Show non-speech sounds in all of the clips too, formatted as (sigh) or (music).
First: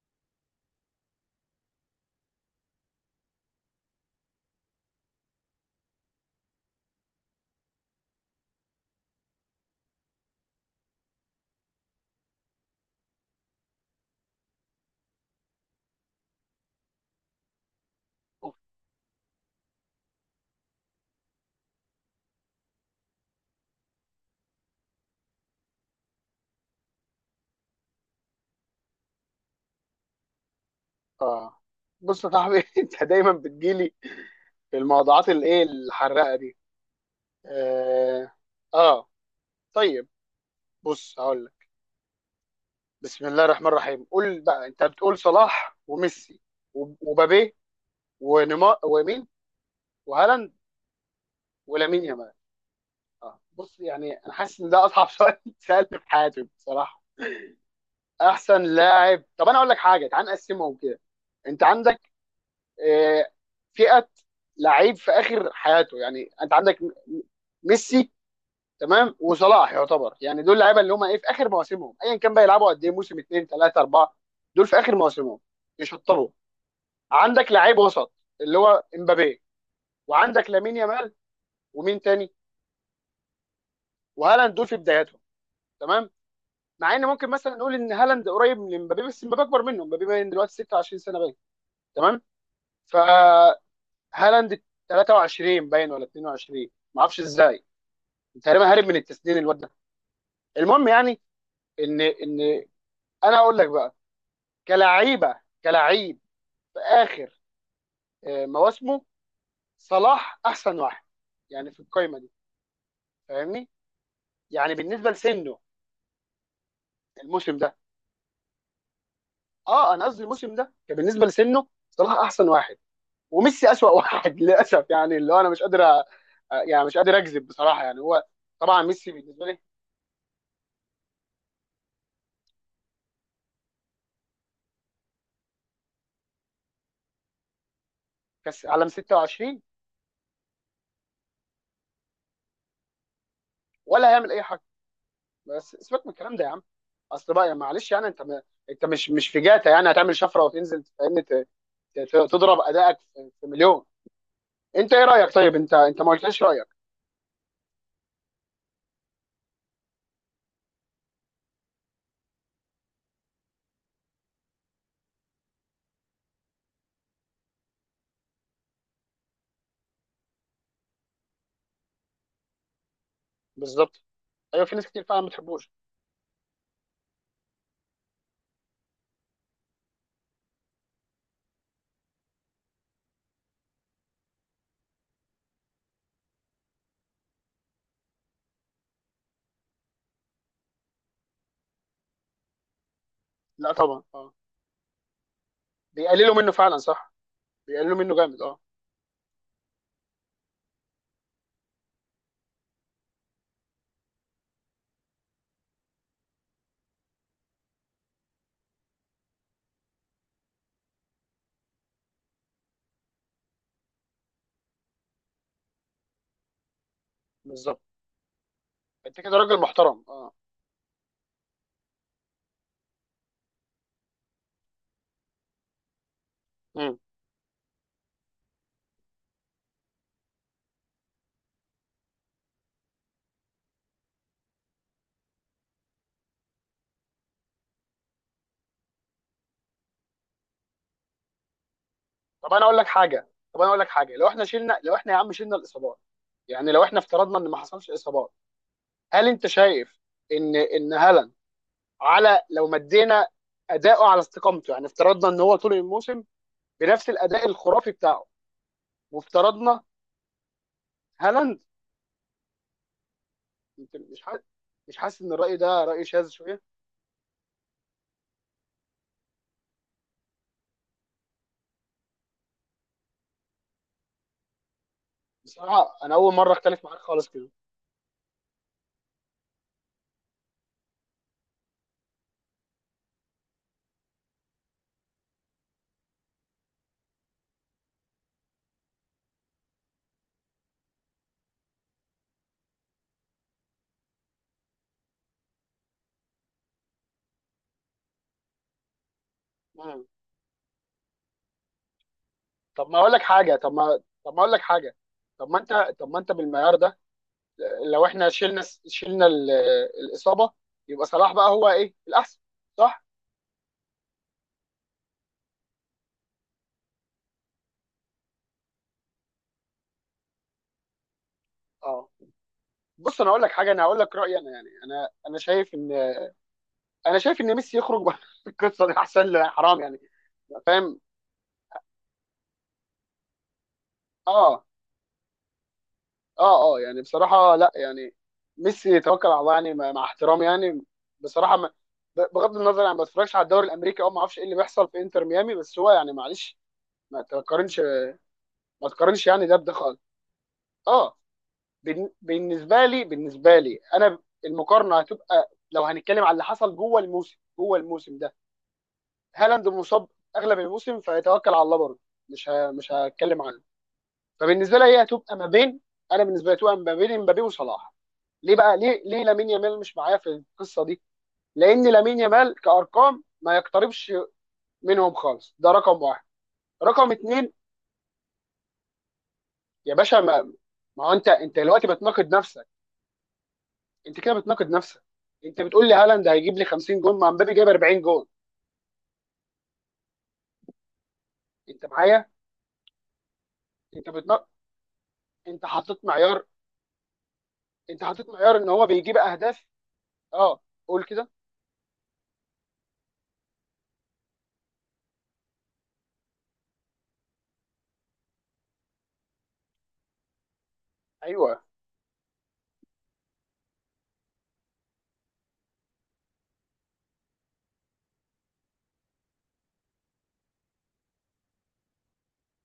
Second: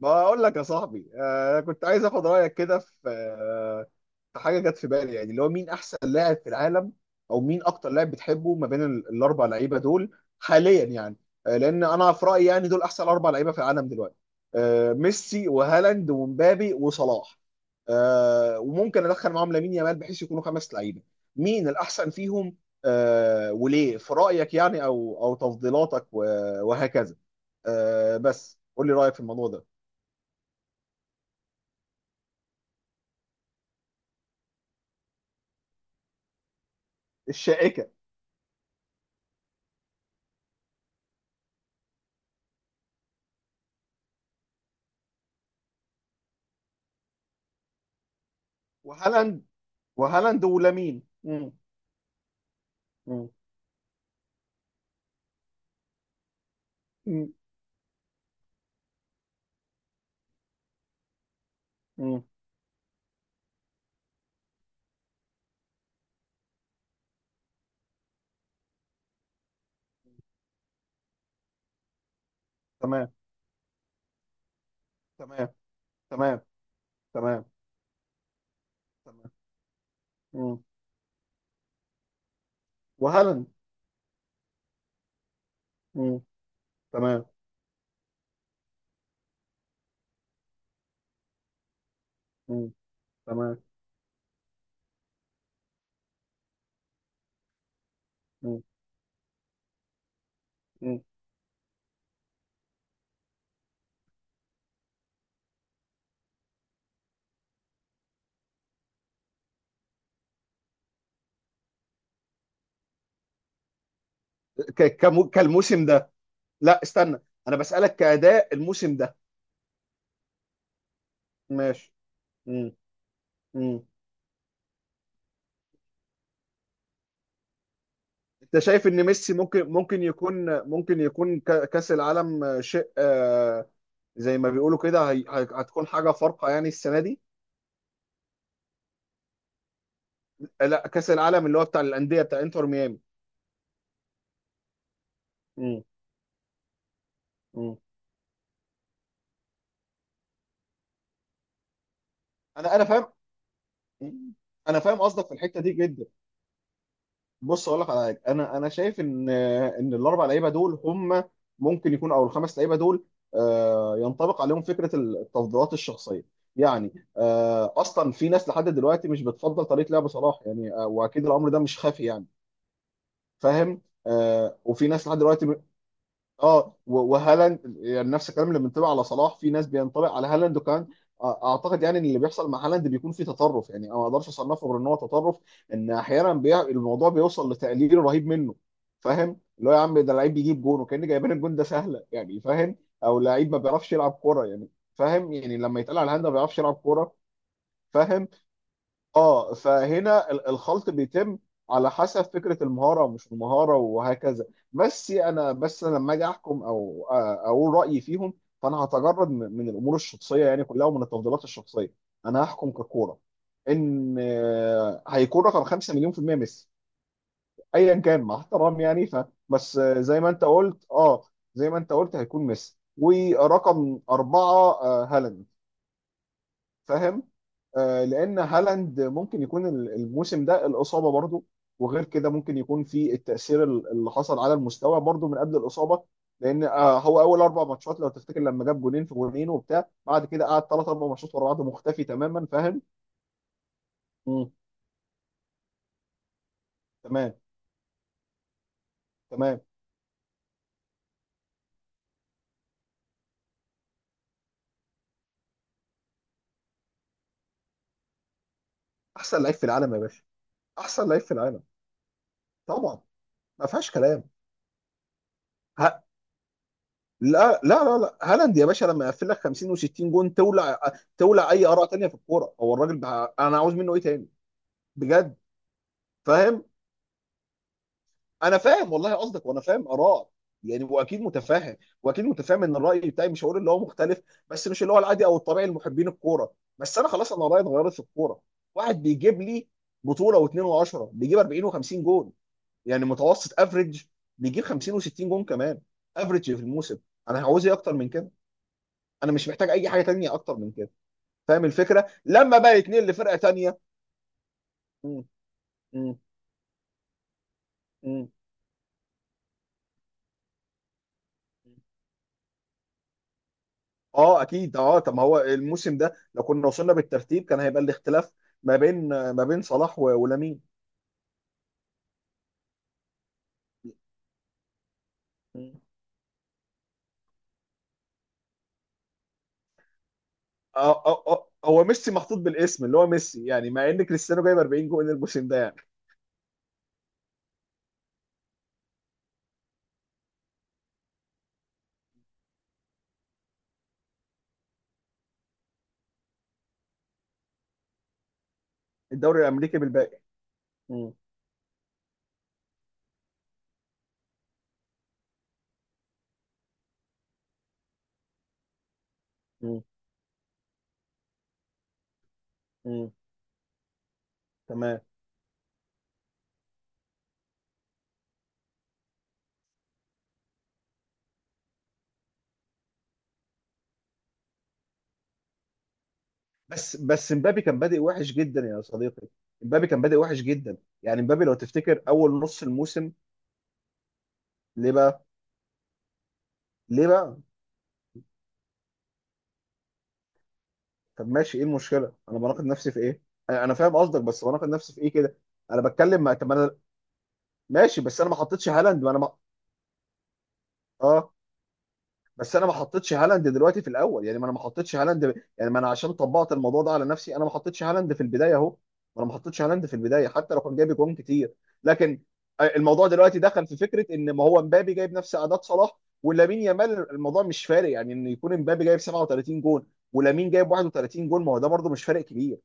بقول لك يا صاحبي، كنت عايز اخد رايك كده في حاجه جت في بالي، يعني اللي هو مين احسن لاعب في العالم، او مين اكتر لاعب بتحبه ما بين الاربع لعيبه دول حاليا يعني. لان انا في رايي يعني دول احسن اربع لعيبه في العالم دلوقتي. ميسي وهالاند ومبابي وصلاح. وممكن ادخل معاهم لامين يامال بحيث يكونوا خمس لعيبه. مين الاحسن فيهم؟ وليه في رايك يعني، او تفضيلاتك و- وهكذا. بس قول لي رايك في الموضوع ده. اه بص يا صاحبي (laughs) انت دايما بتجيلي في الموضوعات الايه الحراقه دي. الشائكه. اه, آه. طيب، بص هقول لك. بسم الله الرحمن الرحيم. قول بقى، انت بتقول صلاح وميسي ومبابي ونيمار ومين، وهالاند وهالاند وهالاند ولامين. مم. ولامين يامال. مم. اه بص، يعني انا حاسس ان ده اصعب سؤال (laughs) اتسالت في حياتي بصراحه. مم. احسن لاعب؟ طب انا اقول لك حاجه، تعال نقسمهم كده. انت عندك مم. آه فئه لعيب في اخر حياته. يعني انت عندك ميسي، تمام، وصلاح. يعتبر يعني دول لعيبه اللي هم ايه، في اخر مواسمهم ايا كان بقى، يلعبوا قد ايه، تمام. موسم اثنين ثلاثه اربعه، دول في اخر مواسمهم تمام. يشطبوا. تمام. تمام. عندك لعيب وسط اللي هو تمام. امبابي، وعندك مم. لامين يامال ومين تاني وهالاند. وهالاند، دول في بداياتهم. تمام. مم. مع ان تمام. ممكن مثلا نقول ان هالاند قريب من امبابي، بس امبابي اكبر منه. امبابي باين دلوقتي 26 سنه باين. تمام. مم. تمام. فهالاند 23 باين ولا 22، ما اعرفش ازاي، مم. تقريبا هارب من التسنين الواد ده. المهم مم. يعني ان انا اقول لك بقى، كلعيبه، كلعيب في اخر مواسمه، صلاح احسن واحد يعني في القايمه دي، فاهمني؟ يعني بالنسبه لسنه كالموسم ده. لا، استنى. الموسم انا ده. بسألك كأداء الموسم ده. اه انا قصدي الموسم ده كان بالنسبه لسنه ماشي. صلاح احسن مم. واحد، وميسي مم. اسوأ واحد (laughs) للاسف يعني، اللي هو انا مش قادر يعني مش قادر اكذب بصراحه، يعني هو. انت طبعا شايف ان ميسي ميسي بالنسبه لي ممكن يكون كأس العالم شيء، زي ما بيقولوا كده، هتكون حاجة فارقة يعني السنة دي. كاس عالم 26 لا، كأس العالم اللي هو بتاع الأندية، بتاع انتر ميامي. ولا هيعمل اي حاجه، بس مم. سيبك من الكلام ده يا عم. اصل بقى يعني مم. معلش، يعني انت انت مش في جاتا يعني هتعمل شفره وتنزل، فاهمني؟ تضرب انا ادائك فاهم. في مليون. مم. انا انت فاهم ايه قصدك رايك في طيب؟ الحته دي انت جدا. ما قلتليش رايك. بص اقول لك على حاجه، انا شايف ان الاربع لعيبه دول هم، ممكن يكون، او الخمس لعيبه دول، ينطبق عليهم فكره التفضيلات الشخصيه، يعني اصلا في ناس لحد دلوقتي مش بتفضل طريقه لعب صلاح، يعني واكيد الامر ده مش خافي يعني. فاهم؟ بالظبط. ايوه في ناس وفي كتير ناس لحد فعلا ما دلوقتي، بتحبوش. اه وهالاند يعني نفس الكلام اللي بينطبق على صلاح، في ناس بينطبق على هالاند، وكان اعتقد يعني ان اللي بيحصل مع هالاند بيكون فيه تطرف، يعني أنا ما اقدرش اصنفه غير ان هو تطرف. ان احيانا الموضوع بيوصل لتقليل رهيب منه. فاهم؟ اللي هو يا عم، ده لعيب بيجيب جون وكان جايبين الجون ده سهله يعني. فاهم؟ او لعيب ما لا بيعرفش طبعا. يلعب اه كوره يعني. فاهم؟ يعني لما يتقال على هالاند ما بيقللوا منه بيعرفش يلعب فعلا، كوره. صح، بيقللوا منه فاهم؟ جامد. اه اه، فهنا الخلط بيتم على حسب فكره المهاره ومش المهاره وهكذا. بس انا لما اجي احكم او اقول رايي فيهم، فانا هتجرد من الامور الشخصيه يعني كلها، ومن التفضيلات الشخصيه. انا هحكم ككوره. ان هيكون رقم 5 مليون في المية ميسي. بالظبط. ايا كان، مع احترام يعني. ف انت كده راجل بس محترم. زي ما اه انت قلت، اه زي ما انت قلت، هيكون ميسي ورقم أربعة، هالاند. امم فاهم؟ لان هالاند ممكن يكون الموسم ده الاصابه برضو، وغير كده ممكن يكون في التاثير اللي حصل على المستوى برضو من قبل الاصابه. لان هو اول اربع ماتشات لو تفتكر، لما جاب جونين في جونين وبتاع، بعد كده قعد ثلاث اربع ماتشات ورا بعض مختفي تماما. طب انا اقول فاهم؟ لك حاجه. طب انا اقول لك حاجه لو احنا مم. شلنا لو احنا يا عم شلنا الاصابات، يعني لو احنا تمام. افترضنا ان ما حصلش اصابات، هل انت تمام. شايف ان هالاند، على لو مدينا اداؤه على استقامته، يعني افترضنا ان هو طول الموسم بنفس الاداء الخرافي بتاعه، احسن لعيب في وافترضنا العالم يا باشا. احسن لعيب في هالاند، العالم. طبعا. ما فيهاش انت مش كلام. حاسس؟ مش حاسس ان الراي ده ها. راي شاذ شويه؟ لا لا لا لا، هالاند يا باشا لما يقفل لك 50 و60 جون، تولع. تولع اي اراء تانية في الكوره، هو الراجل انا عاوز منه ايه تاني؟ بجد. بصراحه انا اول مره فاهم؟ اختلف معاك خالص كده. انا فاهم والله قصدك، وانا فاهم ارائك، يعني واكيد متفاهم. واكيد متفاهم ان الراي بتاعي، مش هقول اللي هو مختلف، بس مش اللي هو العادي او الطبيعي لمحبين الكوره. بس انا خلاص، انا رايي اتغيرت في الكوره. واحد بيجيب لي بطوله واثنين وعشرة، بيجيب 40 و50 جون يعني. متوسط افريج بيجيب 50 و60 جون كمان، افريج في الموسم. انا هعوز ايه اكتر من كده؟ انا مش محتاج اي حاجه مم. تانية اكتر من كده. فاهم الفكره لما بقى طب ما يتنقل اقول لك لفرقه حاجه. طب تانية؟ ما طب ما اقول لك حاجه مم. طب ما انت طب مم. ما انت بالمعيار ده، لو احنا مم. شلنا، شلنا ال- الاصابه، يبقى صلاح بقى هو ايه؟ الاحسن، صح. اه اكيد، اه طب ما هو الموسم ده لو كنا وصلنا بالترتيب كان هيبقى الاختلاف ما بين صلاح ولامين. اه بص انا اقول لك حاجه، انا هقول لك رايي انا، يعني انا شايف مم. ان ميسي يخرج بره (laughs) القصه دي، احسن له، حرام يعني، فاهم؟ اه اه اه، هو ميسي محطوط بالاسم اللي هو ميسي يعني، مع ان كريستيانو جايب اه 40 جول الموسم ده يعني. اه يعني بصراحه، لا يعني، ميسي يتوكل على الله يعني، مع احترامي يعني. بصراحه ما ب- بغض النظر يعني، ما بتفرجش على الدوري الامريكي او ما اعرفش ايه اللي بيحصل في انتر ميامي، بس هو يعني معلش، ما تقارنش، ما تقارنش، الدوري يعني ده بده الامريكي خالص. بالباقي. مم. اه بالنسبه لي، بالنسبه لي انا، المقارنه هتبقى لو هنتكلم على اللي حصل جوه الموسم، جوه الموسم ده هالاند مم. مصاب اغلب الموسم، فيتوكل على الله برضه، مش مم. هتكلم عنه. فبالنسبه لي تمام. هي هتبقى ما بين، انا بالنسبه لي هتبقى ما بين امبابي وصلاح. ليه بقى؟ ليه ليه لامين يامال مش معايا في القصه دي؟ لان لامين يامال كارقام ما يقتربش منهم خالص، ده رقم واحد، بس رقم بس اتنين. مبابي كان بادئ وحش جدا يا صديقي. مبابي يا كان باشا بادئ وحش جدا. ما هو يعني انت مبابي لو انت دلوقتي تفتكر بتناقض اول نص نفسك، الموسم. انت كده بتناقض ليه نفسك. بقى؟ انت بتقول لي هالاند هيجيب لي 50 ليه جون مع بقى؟ مبابي جايب 40 جون، طب ماشي، ايه انت المشكله؟ معايا؟ انا بناقض نفسي في ايه؟ انا فاهم انت قصدك، بس بتناقض، بناقض نفسي في ايه كده؟ انت انا حطيت بتكلم مع، معيار، طب ماشي، انت بس حطيت انا ما معيار ان حطيتش هو هالاند، ما بيجيب انا ما... اهداف. اه قول كده. اه بس انا ما حطيتش هالاند دلوقتي في الاول يعني، ما انا ما حطيتش هالاند، يعني ما انا عشان طبقت الموضوع ده على نفسي انا ما حطيتش هالاند في البدايه اهو. ما انا ما حطيتش هالاند في البدايه حتى لو كان جايب جون كتير. ايوه، لكن الموضوع دلوقتي دخل في فكره ان، ما هو مبابي جايب نفس اعداد صلاح ولامين يامال، الموضوع مش فارق يعني، ان يكون مبابي جايب 37 جون ولامين جايب 31 جون، ما هو ده برده مش فارق كبير.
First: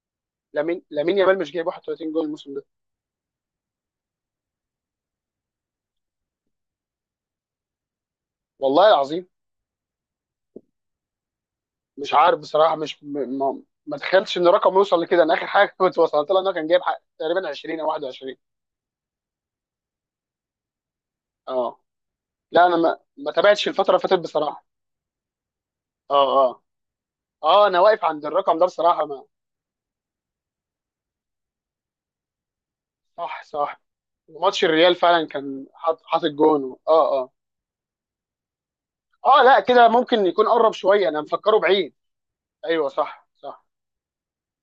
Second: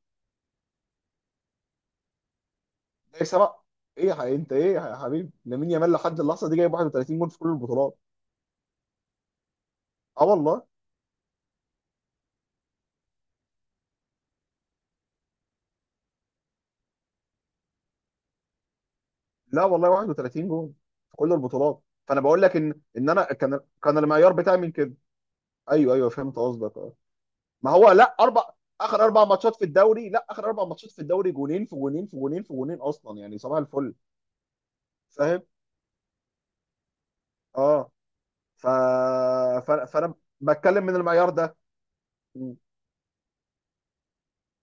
لامين يامال مش جايب 31 جون الموسم ده؟ جايب سبعه؟ ايه انت ايه يا حبيبي، لامين يامال لحد اللحظه دي جايب 31 جون في كل البطولات. والله العظيم اه والله. مش عارف بصراحه، مش م- ما ما تخيلتش ان الرقم يوصل لكده، انا اخر حاجه كنت وصلت لها ان انا كان جايب حق تقريبا 20 او 21. لا والله، 31 جول في كل اه البطولات. فانا بقول لك لا ان انا ان انا ما كان تابعتش الفتره كان اللي فاتت المعيار بتاعي بصراحه. من كده. ايوه ايوه فهمت اه اه قصدك، اه. اه ما انا هو واقف لا، عند اربع، الرقم ده اخر بصراحه. ما، اربع ماتشات في الدوري، لا اخر اربع ماتشات في الدوري، جونين في جونين في جونين في جونين اصلا يعني، صح صباح صح، الفل. ماتش الريال فعلا فاهم؟ كان حاطط جون. اه اه. ف... اه لا كده فانا ممكن يكون قرب بتكلم من شويه، انا المعيار مفكره ده. بعيد. م- ايوه صح صح.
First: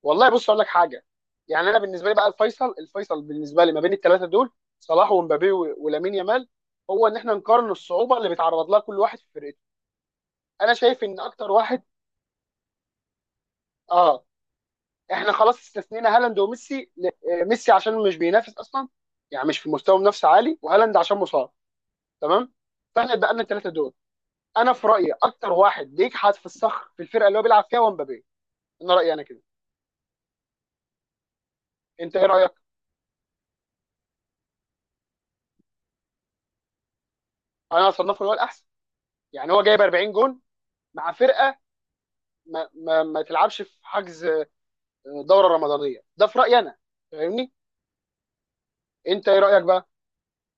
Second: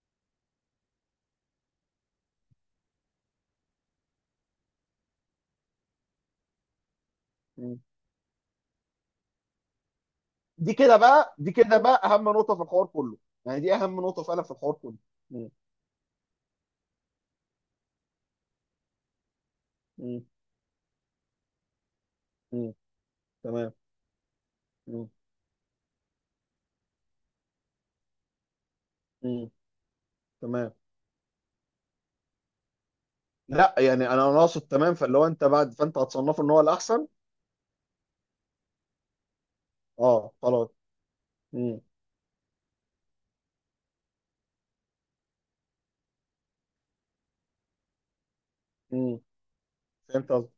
والله بص اقول لك حاجه، يعني انا بالنسبه لي بقى، الفيصل، الفيصل بالنسبه لي ما بين الثلاثه دول، صلاح ومبابي ولامين يامال، هو ان احنا نقارن م. الصعوبه اللي بيتعرض لها كل واحد في فرقته. انا دي كده شايف ان بقى، اكتر دي كده واحد، بقى اهم نقطه في الحوار كله. يعني دي اهم نقطه اه فعلا في الحوار كله. احنا م- خلاص استثنينا هالاند وميسي ميسي عشان مش بينافس اصلا يعني، مش في مستوى م- منافسه عالي، وهالاند عشان مصاب، تمام. م. فاحنا اتبقى الثلاثه تمام. دول. انا في م- رايي اكتر واحد بيجحد في الصخر في الفرقه اللي هو بيلعب فيها هو مبابي، انا رايي انا كده. م. تمام. انت ايه رايك؟ لا يعني، انا اقصد تمام فاللي هو انت بعد، فانت هتصنفه ان هو الاحسن. انا اصنفه هو الاحسن، يعني هو جايب 40 اه جون خلاص. مع فرقه امم. ما تلعبش في حجز دوره رمضانيه ده، في رايي انا، فاهمني؟ امم. انت ايه رايك بقى؟ فهمت قصدك.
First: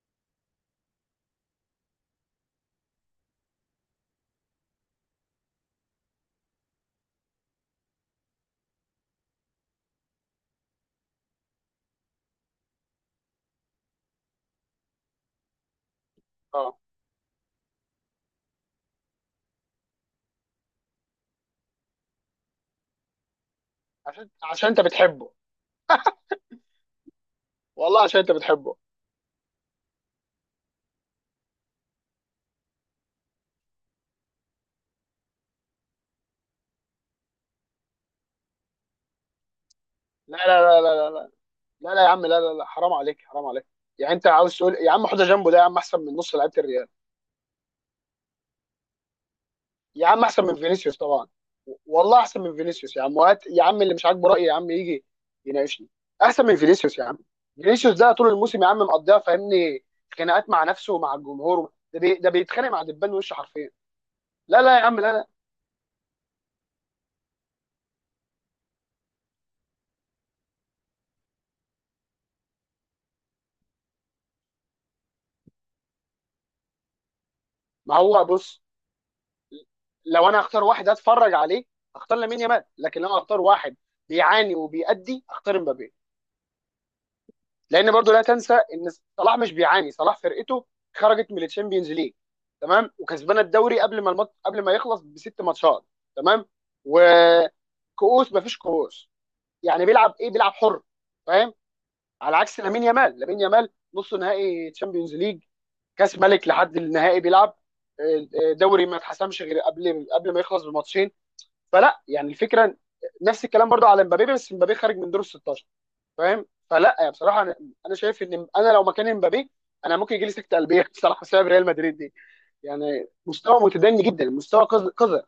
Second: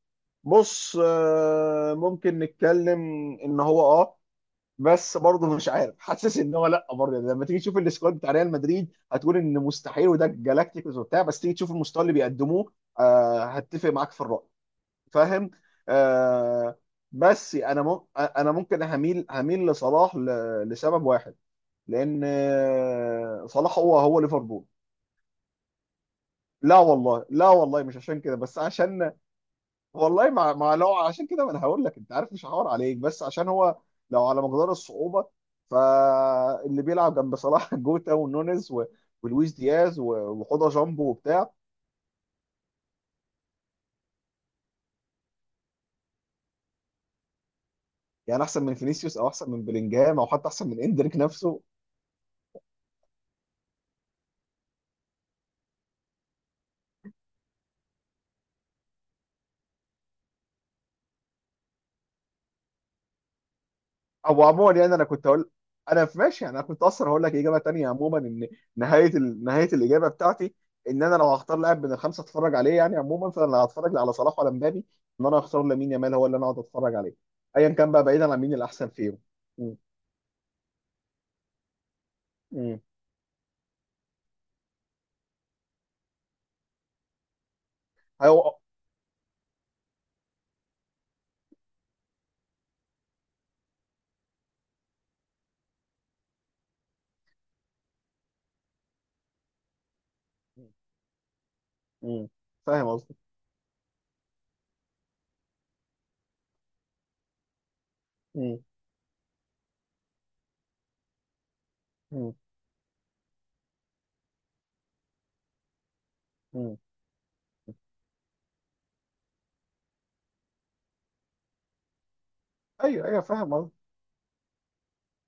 بص ممكن نتكلم ان هو، بس برضه مش عارف، حاسس ان هو، لا برضه يعني لما تيجي تشوف السكواد بتاع ريال مدريد هتقول ان مستحيل، وده جالاكتيكوس وبتاع، بس تيجي تشوف المستوى اللي بيقدموه. هتفق معاك في الرأي. فاهم؟ اه آه. بس انا انا ممكن هميل لصلاح، لسبب واحد. لان صلاح هو عشان، ليفربول. عشان انت بتحبه، لا والله، لا والله مش والله عشان عشان انت كده، بس بتحبه. عشان، والله مع مع، لو عشان كده ما انا هقول لك، انت عارف مش هحاور عليك، بس عشان هو لو على مقدار الصعوبه، فاللي بيلعب جنب صلاح (laughs) جوتا ونونيز ولويس دياز لا لا وحوضه لا جامبو لا لا وبتاع. لا يا عم، لا لا لا حرام عليك، حرام عليك، يعني انت عاوز تقول يا عم حوضه جنبه ده يا عم احسن من نص لعيبه الريال؟ يعني احسن من فينيسيوس او احسن من يا بلينجهام عم او احسن حتى من احسن من فينيسيوس اندريك طبعا، نفسه. والله احسن من فينيسيوس يا عم، وهات يا عم اللي مش عاجبه رايي يا عم يجي يناقشني. احسن من فينيسيوس يا عم، فينيسيوس ده طول الموسم يا عم مقضيها، فاهمني، خناقات مع نفسه ومع الجمهور، ده بيتخانق مع دبان وشه حرفيا. او لا عموما لا يا يعني، عم انا لا لا كنت اقول، انا في ماشي يعني، انا كنت اصلا هقول لك اجابه تانية عموما ان نهايه الاجابه بتاعتي، ان انا لو هختار لاعب من الخمسه اتفرج عليه يعني عموما، فانا لا هتفرج لا على صلاح ولا مبابي، ان انا هختار لامين يامال هو اللي انا اقعد اتفرج عليه، ايا كان ما بقى هو بعيدا عن مين بص، الاحسن فيهم. م- لو انا اختار واحد اتفرج عليه اختار لامين يامال، م. لكن لو انا اختار واحد بيعاني وبيأدي اختار مبابي، لان برضو لا تنسى هو. ان صلاح مش بيعاني، صلاح فرقته خرجت من الشامبيونز ليج، تمام، وكسبانه الدوري قبل ما المط... قبل ما يخلص بست ماتشات، تمام، وكؤوس مفيش كؤوس، يعني بيلعب ايه؟ بيلعب حر، فاهم؟ م- على عكس لامين فاهم قصدي. يامال، لامين يامال نص نهائي تشامبيونز ليج، كاس ملك لحد النهائي بيلعب، م- دوري ما اتحسمش غير قبل ما يخلص بماتشين. فلا يعني م- الفكره، نفس الكلام برضه على مبابي، بس مبابي خارج من دور ال 16، فاهم؟ م. فلا يعني بصراحه انا شايف ان انا لو مكان مبابي انا ممكن يجي لي سكته قلبيه (laughs) بصراحه، بسبب ريال مدريد دي، ايوه يعني ايوه فاهم مستوى قصدي. متدني جدا، مستوى قذر،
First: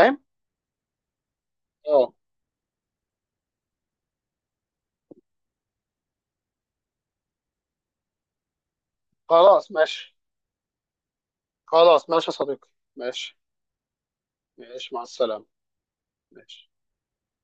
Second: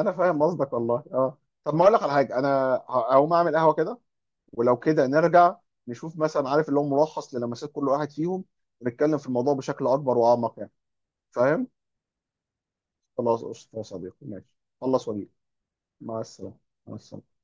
انا فاهم قصدك والله، اه. طب ما اقول لك اه على حاجه، انا هقوم اعمل قهوه كده، ولو كده نرجع نشوف مثلا، عارف اللي هو ملخص للمسات كل واحد فيهم، ونتكلم في الموضوع خلاص بشكل ماشي. اكبر واعمق يعني. فاهم؟ خلاص ماشي يا صديقي. ماشي، خلاص قشطة يا صديقي، ماشي. ماشي، مع خلص واجيلك. السلامه، مع السلامه. ماشي. مع السلامه.